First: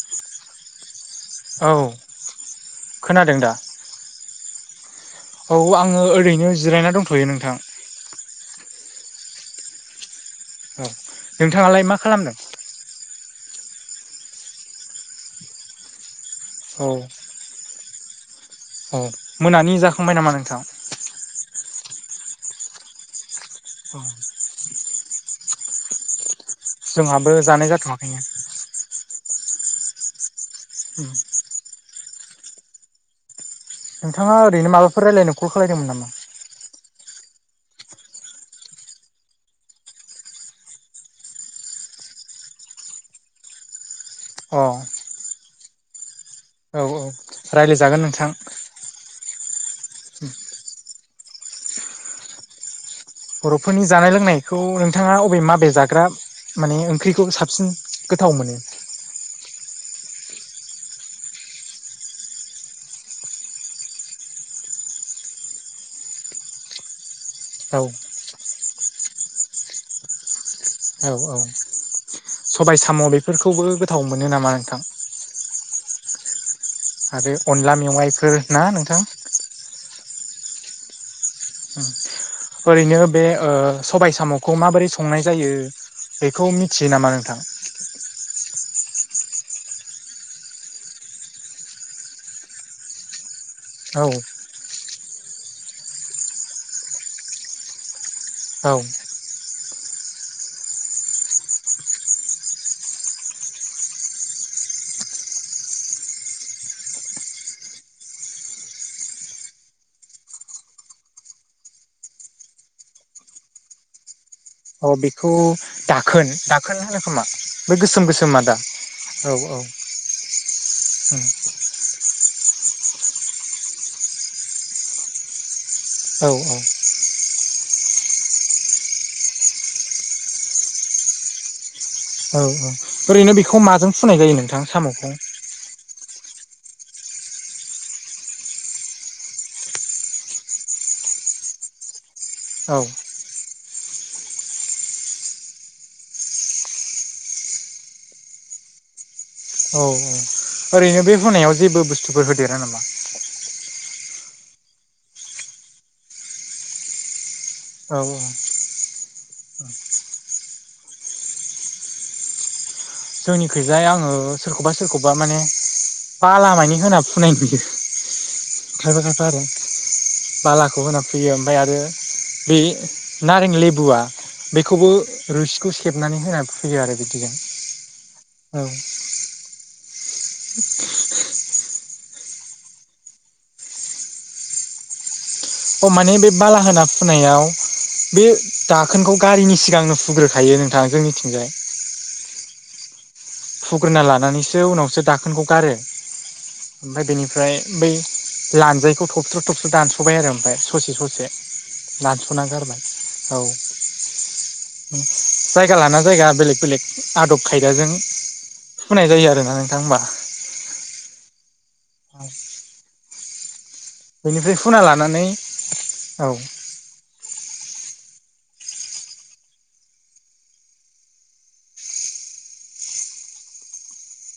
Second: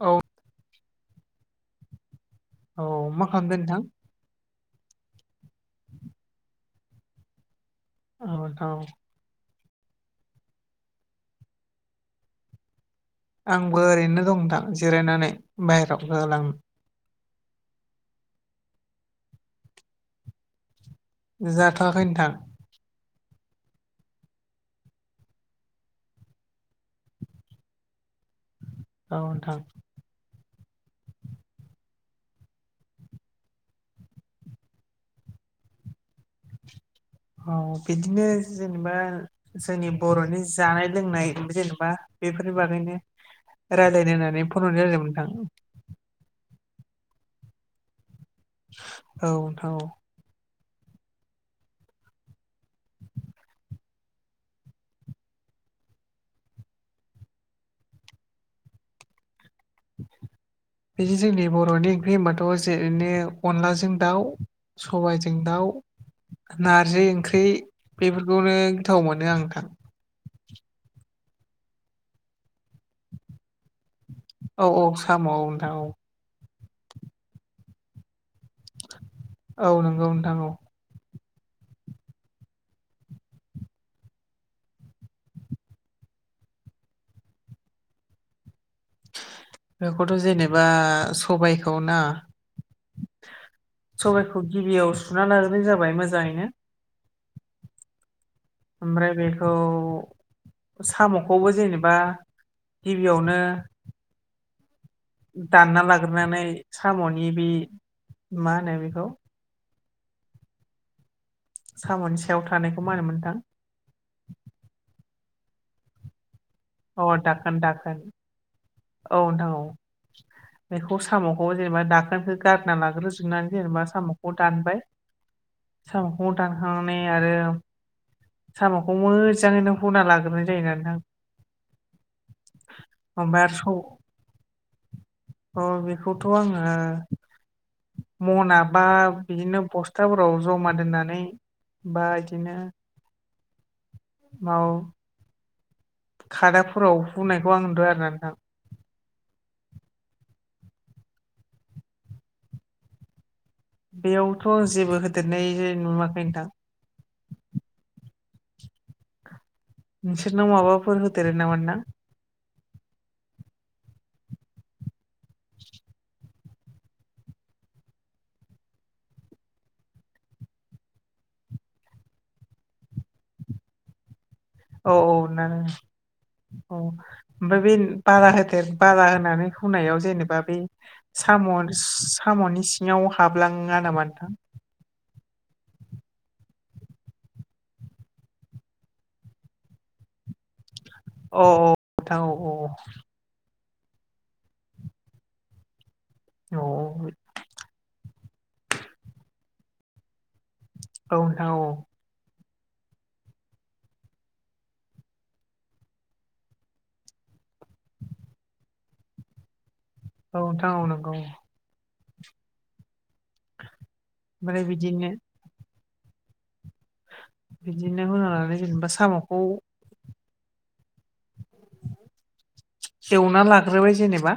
औ औ औ मा खोनादों दा खालामदो नोंथां? औ आङो ओरैनो जिरायना दंथ'यो नोंथां। औ [unintelligible] औ नोंथाङालाय मा खालामदों? आंबो ओरैनो दं नोंथां जिरायनानै बाहेरायाव [unintelligible] औ औ मोनानि जाखांबाय नामा नोंथां। जाथ'वाखै नोंथां। औ जोंहाबो जानाय जाथ'वाखैनो। औ नोंथां। उम नोंथाङा ओरैनो माबाफोर रायलायनो कल खालायदोंमोन नामा? औ बिदिनो जेनेबा जोंनि बर'नि जानाय लोंनाय जेनेबा बेफोरनि बागैनो। रायलायनो होननानै अ औ फन हरनाय जादोंमोन नोंथां। औ औ रायलायजागोन नोंथां। औ औ बर'फोरनि जानाय लोंनायखौ नोंथाङा अबे माबे जाग्रा माने ओंख्रिखौ साबसिन गोथाव मोनो। बिदि जोंनि बर'नि ओंख्रि होमबाथ' जेरैनो अनलाजों दाउ। सबाइजों दाउ, नारजि ओंख्रि औ बेफोरखौनो गोथाव मोनो आं नोंथां। औ औ सबाय साम' बेफोरखौबो गोथाव मोनो नामा नोंथां? [unintelligible] आरो अनला मेवाइफोर ना नोंथां? औ नंगौ नोंथां औ ओरैनो बे ओ सबाय साम'खौ माबोरै संनाय जायो बेखौ मिथियो नामा नोंथां? बेखौथ' जेनेबा सबायखौ ना? औ सबाइखौ गिबियाव सुना लाग्रोनाय जाबाय मोजाङैनो। औ ओमफ्राय बेखौ साम'खौबो जेनेबा गिबियावनो दानना लाग्रोनानै साम'नि बि मा होनो बेखौ? साम'नि सायाव थानायखौ मा होनोमोन नोंथां? अ बेखौ दाखोन दाखोन होनो अ खोमा दाखोन बे दाखोन गोसोम गोसोमा दा? औ नोंथां औ बेखौ साम'खौ जेनेबा दाखोनखौ गारना लाग्रोजोबनानै जेनेबा साम'खौ दानबाय। औ साम'खौ दानखांनानै आरो सामाखौ मोजाङैनो हना लाग्रोनाय जायो [inaudible] औ औ ओरैनो ओमफ्राय बेखौ आरो माजों फुनाय जायो नोंथां साम'खौ? अ बेखौथ' आङो मना बा बिदिनो बस्थाफोराव जमा दोननानै बादिनो औ नाव खादाफोराव हुनायखौ आं नुदों आरोना नोंथां। औ औ ओरैनो बे होनायाव जेबो बुस्थुफोर होदेरा नामा? बेयावथ' जेबो होदेरनाय नुवाखै नोंथां। औ औ नोंसोरनाव माबाफोर होदेरो नामा नोंथां? जोंनिखैजाय आङो सोरखौबा सोरखौबा माने बालामानि होना फुनाय नुयो खायफा खायफा आरो। बालाखौ होना फैयो ओमफ्राय आरो बे नारें लेबुआ बेखौबो औ औ रुसिखौ नोंथां सेबनानै होनानै फुयो औ। आरो बिदिजों। ओमफ्राय बे बारा औ होदेर बारा होनानै होनायाव जेनेबा बे साम साम'नि सिङाव हाबलाङा नामा नोंथां? अ माने बे बाला होना फुनायाव बे दाखोनखौ गारिनि सिगांनो फुग्रोखायो नोंथाङा जोंनि अ औ थां औ। फुग्रोना लानानैसो उनावसो दाखोनखौ गारो। औ ओमफ्राय बेनिफ्राय बै लान्जायखौ थबस्र थबस्र दानस'बाय आरो ओमफ्राय। ससे ससे नोंथां औ दानस'ना गारबाय औ। जायगा लाना जायगा बेलेग बेलेग आदब खायदाजों होनाय जायो आरोना नोंथां ओमबा? औ नोंथां औ नोंगौ। [inaudible] बेनिफ्राय ओमफ्राय हुना बिदिनो लानानै औ बिदिनो हुना लानानै जेनेबा साम'खौ एवना लाग्रोबाय जेनेबा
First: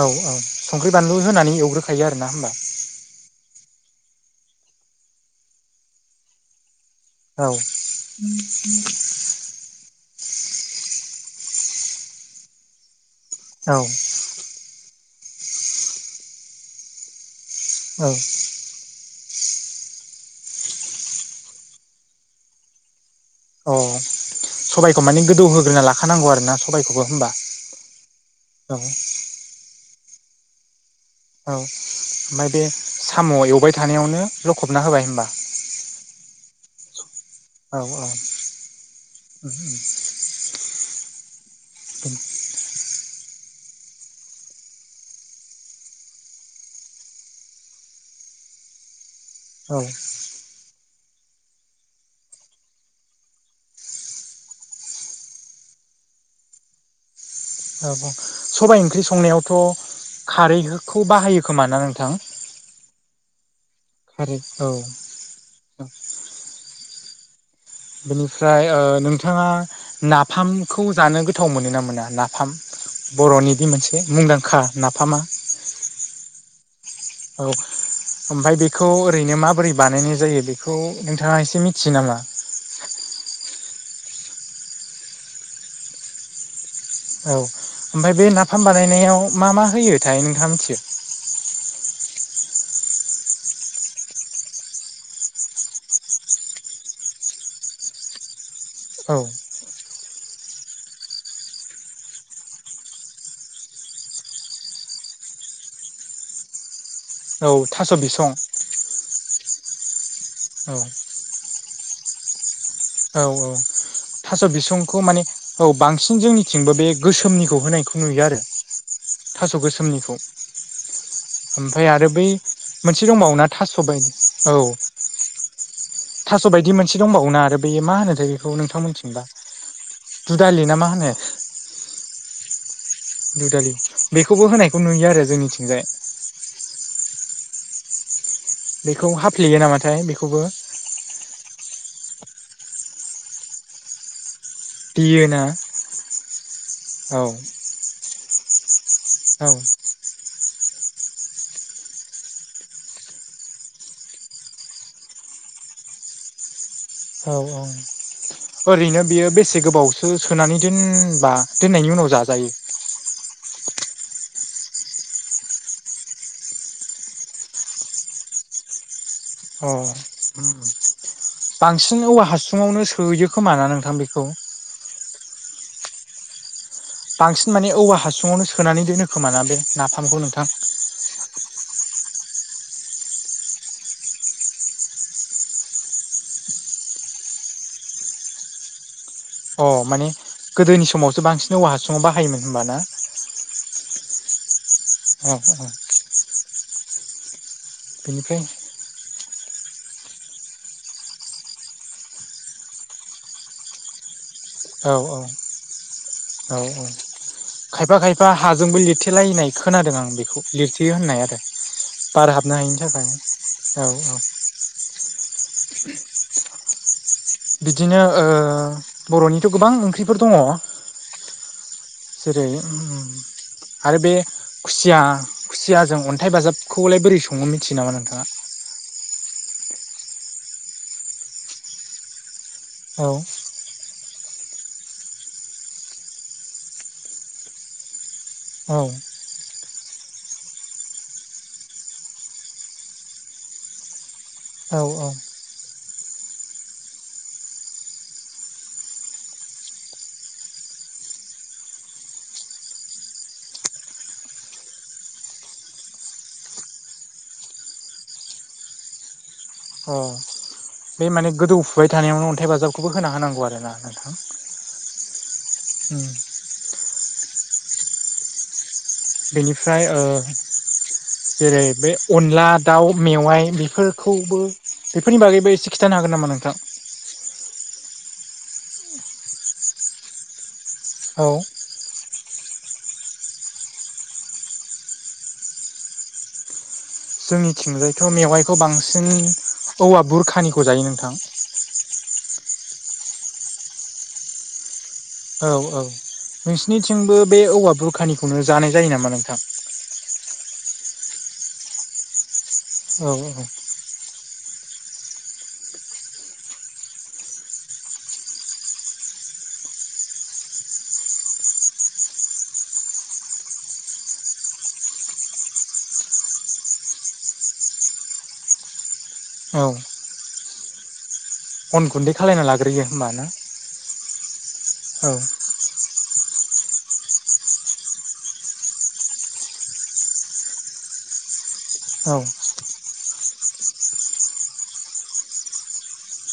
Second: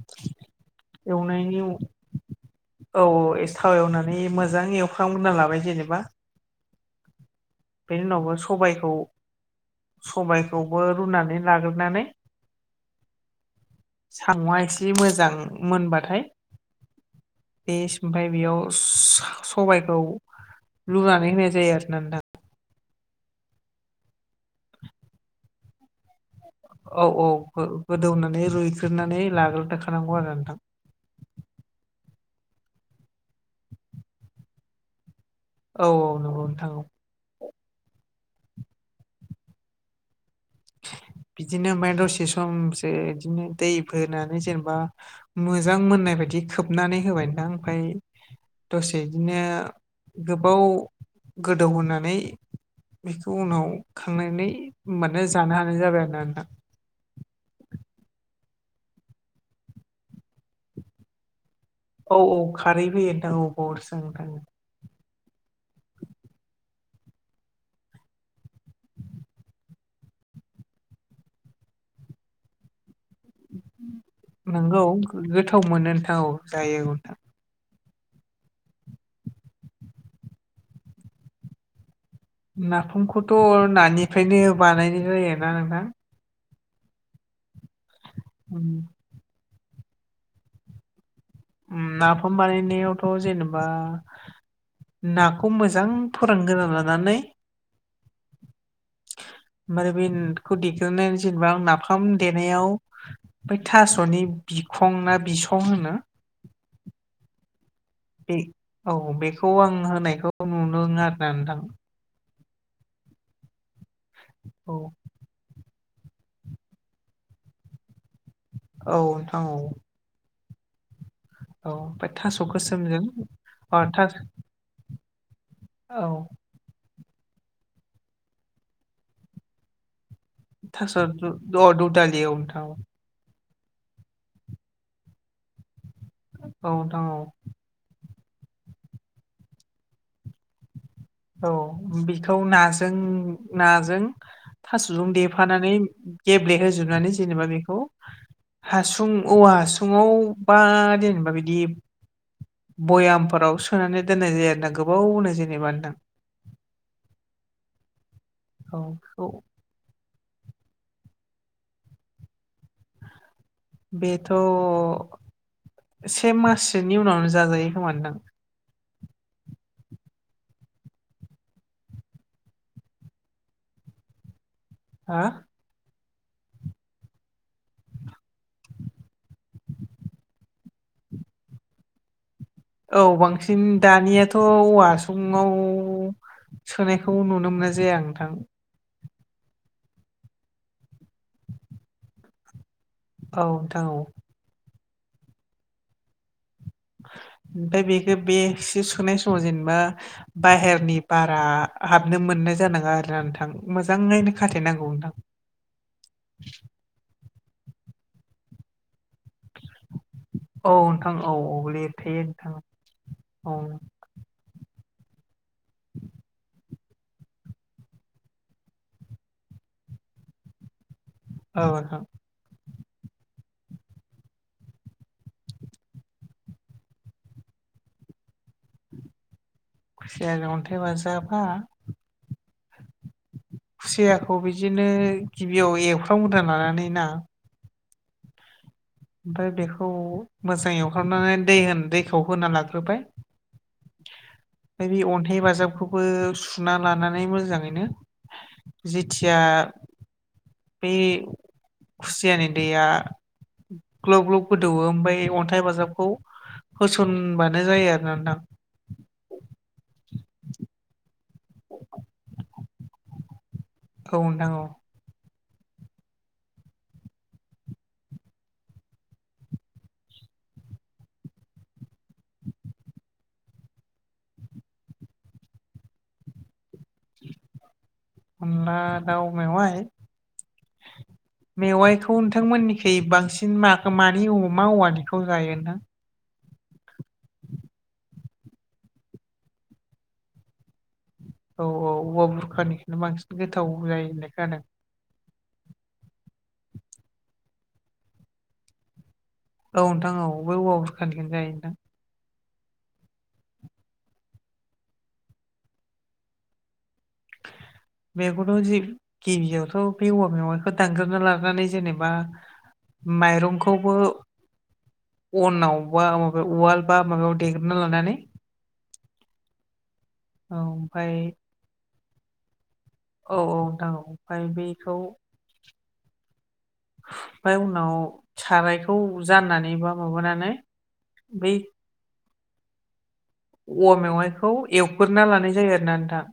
औ औ संख्रि बानलु होनानै एवनायनि औ एवग्रोखायो आरोना होमबा? औ [inaudible] मोजां एवखांग्रोना लाबाय जेनेबा। औ बेनि उनावबो सबायखौ सबायखौबो रुनानै लाग्रोनानै औ सामआ एसे मोजां मोनबाथाय [inaudible] औ ओमफ्राय बेयाव सा सबायखौ लुनानै होनाय जायो आरना नोंथां। अ सबायखौ माने गोदौ होग्रोना लाखानांगौ आरो। औ औ गोदौनानै औ रुइग्रोनानै लाग्रो दोनखानांगौ आरो नोंथां। औ ओमफ्राय बे साम' एवबाय थानायावनो लखबना होबाय होमबा। औ औ नंगौ नोंथां। औ औ। बिदिनो ओमफाय दसे समसो बिदिनो दै होनानै जेनेबा मोजां मोननाय बायदि खोबनानै होबाय [inaudible] ओमफाय दसे बिदिनो औ गोबाव गोदौहोनानै बेखौ उनाव खांनानै मोन जानो हानाय जाबाय आरोना नोंथां। औ सबाइ ओंख्रि संनायावथ' खारैखौ बाहायो। खोमा ना नोंथां औ औ खारैबो होयो नोंथां औ खारै औ [inaudible] औ बेनिफ्राय ओ नोंथाङा नाफामखौ जानो गोथाव मोनो ना मोना नाफाम बर'नि बे मोनसे मुंदांखा नंगौ नाफामा गोथाव मोनो नोंथां औ जायो औ ओमफ्राय बेखौ ओरैनो माबोरै बानायनाय जायो बेखौ नोंथाङा एसे मिथियो नामा? नाफामखौथ' नानिफ्रायनो बानायनाय जायोना नोंथां? औ ओमफ्राय बे नाफाम उम बानायनायाव मा मा होयोथाय नोंथाङा मिथियो? नाफाम बानायनायावथ' जेनेबा नाखौ मोजां फोरान गोरना लानानै औ आरो [inaudible] देग्रोनानै जेनेबा नाफाम देनायाव बै थास'नि बिखं ना बिसं होनो औ थास' बिसं बे औ बेखौ आं होनायखौ औ नुदों आरोना नोंथां औ औ थास' औ बिसंखौ माने औ बांसिन जोंनिथिंबो बे गोसोमनिखौ होनायखौ नुयो आरो औ नोंथां औ थास' गोसोमनिखौ औ ओमफ्राय आरो बै थास' मोनसे गोसोमजों दंबावो ना थास' बायऔ औ थास' बायदि मोनसे दंबावो ना आरो बेयो मा होनोथाय बेखौ नोंथां मोनथिगोन दां? थास' द दौदालि औ नोंथां दुदालि बेखौबो होनायखौ नुयो आरो जोंनिथिंजाय औ नोंथां औ बेखौ हाफ्लेयो नामाथाय बेखौबो? औ बेखौ नाजों नाजों थास'जों बियोना देफानानै गेब्लेहोजोबनानै औ जेनेबा बेखौ हासुं औ औवा हासुङाव बा जेनेबा बिदि बयामफोराव सोनानै दोननाय जायो आरोना गोबावनो जेनेबा नोंथां औ औ औ ओरैनो बेयो औ बेसे गोबावसो सो सोनानै दोनबा दोननायनि उनाव जाजायो? बेथ' से माससोनि उनावनो जाजायो खोमा नोंथां अ बांसिन औवा हासुङावनो सोयो खोमा ना नोंथां बेखौ? हो बांसिन माने औवा हासुङावनो सोनानै दोनो खोमाना बे नाफामखौ नोंथां? औ बांसिन दानियाथ' औवा हासुङाव सोनायखौ नुनो मोनाय जाया नोंथां अ माने गोदोनि समावसो बांसिन औवा हासुङाव बाहायोमोन होमबाना? औ नोंथां औ औ दा बेबो बे बेनिफ्राय सोनाय समाव जेनेबा बाहेरनि बारा हाबनो मोननाय जानाङा आरोना नोंथां मोजाङैनो खाथेनांगौ औ नोंथां औ औ औ खायफा खायफा हाजोंबो लिरथेलायनाय खोनादों आं बेखौ औ लिरथिोयो नोंथां होननाय औ आरो औ लिरथेयो बार नोंथां हाबनो हायिनि थाखाय औ औ [inaudible] बिदिनो ओ बर'निथ' गोबां ओंख्रिफोर दङ औ नोंथां जेरै आरो बे खुसिया खुसिया जों अन्थाइ बाजाबखौलाय बोरै सङो मिथियो नामा नोंथाङा? खुसियानो अन्थाइ बाजाबा? औ। खुसियाखौ बिदिनो गिबियाव एवफ्र्रांगद्रा लानानै ना औ। ओमफ्राय बेखौ मोजाङ एवखांनानै दै होन दैखौ होना लाग्रोबाय औ बे औ अन्थाइ बाजाबखौ बो सुना लानानै मोजाङैनो जेथिया बै खुसियानि दैया ग्लब ग्लब गोदौवो ओमफ्राय अन्थाइ बाजाबखौ होसनबानो जायो आरोना नोंथां। अ बे माने गोदौफुबाय थानायावनो अन्थाइ बाजाबखौबो होना होनांगौ नोंथां आरो। औ नोंथां औ [unintelligible] बेनिफ्राय जेरै बे अनला दाउ मेवाइ बेफोरखौबो बेफोरनि बागैबो एसे खिथानो हागोन नामा नोंथां अनला दाउ मेवाइ औ मेवाइखौ नोंथांमोननिखु बांसिन म मानि अमा औवानिखौ जायो नोंथां जोंनिथििंजायथ' मेवाइखौ बांसिन औवा बुरखानिखौ जायो नोंथां औ औ औवा बुरखानिखौनो बांसिन गोथाव जायो होननाय खोनादों। औ औ नोंसिनिथिंबो बे औवा बुरखानिखौनो जानाय जायो नामा नोंथां औ नोंथां औ ब औवाफोरखानिखौन जायो नोंथां औ औ मैगन गिबियावथ' बे औवा मेवाइखौ दानग्रोनना लानानै जेनेबा माइरंखौबो अनाव बा माब उवाल बा माबायाव देग्रना लानानै औ औ ओमफफ्राय अन गुन्दै खालायना लाग्रोयो होमबानो औ औ दां ओमफ्राय बेखौ ओमफ्राय उनाव सारायखौ जाननानै बा माबानानै बै औ औवा मेवाइखौ एवग्रना लानाय जायो आर ना नोंथां।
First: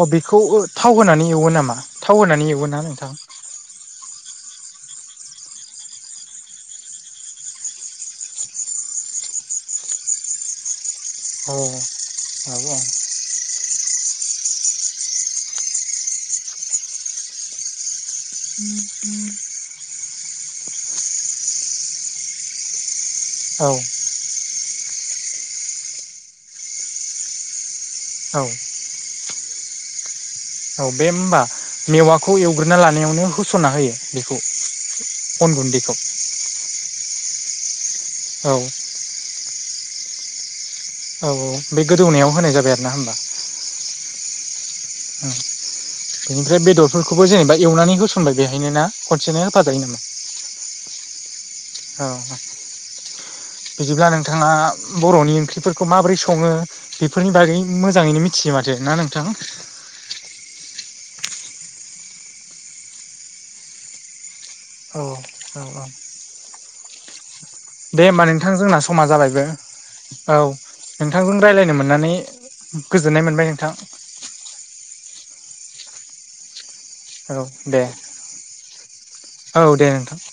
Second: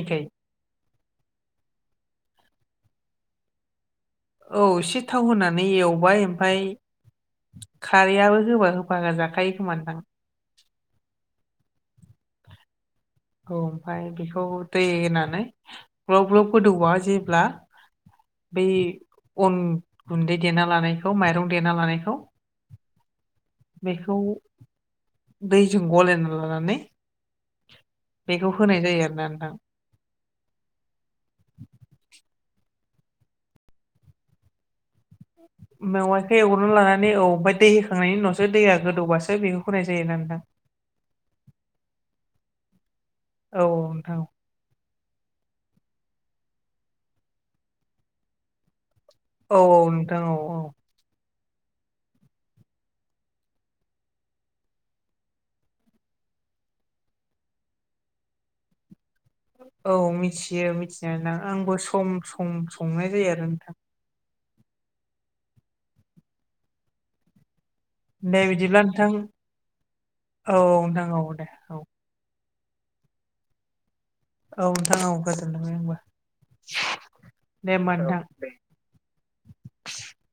अ बेखौ थाव होनानै एवो नामा थाव होनानै एवो ना नोंथां। औ एसे थाव होनानै एवबाय ओमफ्राय खारैयाबो होबा होफागोन जाखायो खोमानो थां [inaudible] औ ओमफफ्राय बेखौ दै होनानै ग्लब ग्लब गोदौबा जेब्ला बै अन गुन्दै देना लानायखौ माइरं देना लानायखौ औ बेखौ दैजों गलायना लानानै औ बेखौ होनाय जायो आरोना नोंथां औ बे होनोमबा मेवाखौ एवग्रोना लानायावनो होस'ना होयो बेखौ अन गुन्दैखौ मेवाइखौ एवग्रोनानै लानानै औ ओमफफ्राय दै होखांनायनि उनावसो औ दैया गोदौबासो बे होनाय जायो नोंथां औ औ बे गोदौनायाव होनाय जाबाय आरो ना होनबा औ औ नोंथां बेनिफ्राय बेदरफोरखौबो जेनेबा एवनानै होसनबाय बेहायनो ना? खनसेनो। औ औ होफाजायो नामा नोंथां औ औ। औ। बिदिब्ला नोंथाङा बर'नि ओंख्रिफोरखौ माबोरै सङो बेफोरनि बागै मोजाङैनो मिथियो माथो ना नोंथां। औ मिथियो मिथिनानै आंबो सम सम संनाय जायो आरो नोंथां। औ औ औ दे ओमबा नोंथां जोंना बिदिब्ला समा नोंथां औ जाबायबो, औ नोंथां औ नोंथांजों दे रायलायनो औ मोननानै गोजोननाय मोनबाय नोंथां। औ नोंथां औ गोजोनदों आंबो। औ दे होमबा नोंथां। औ दे नोंथां।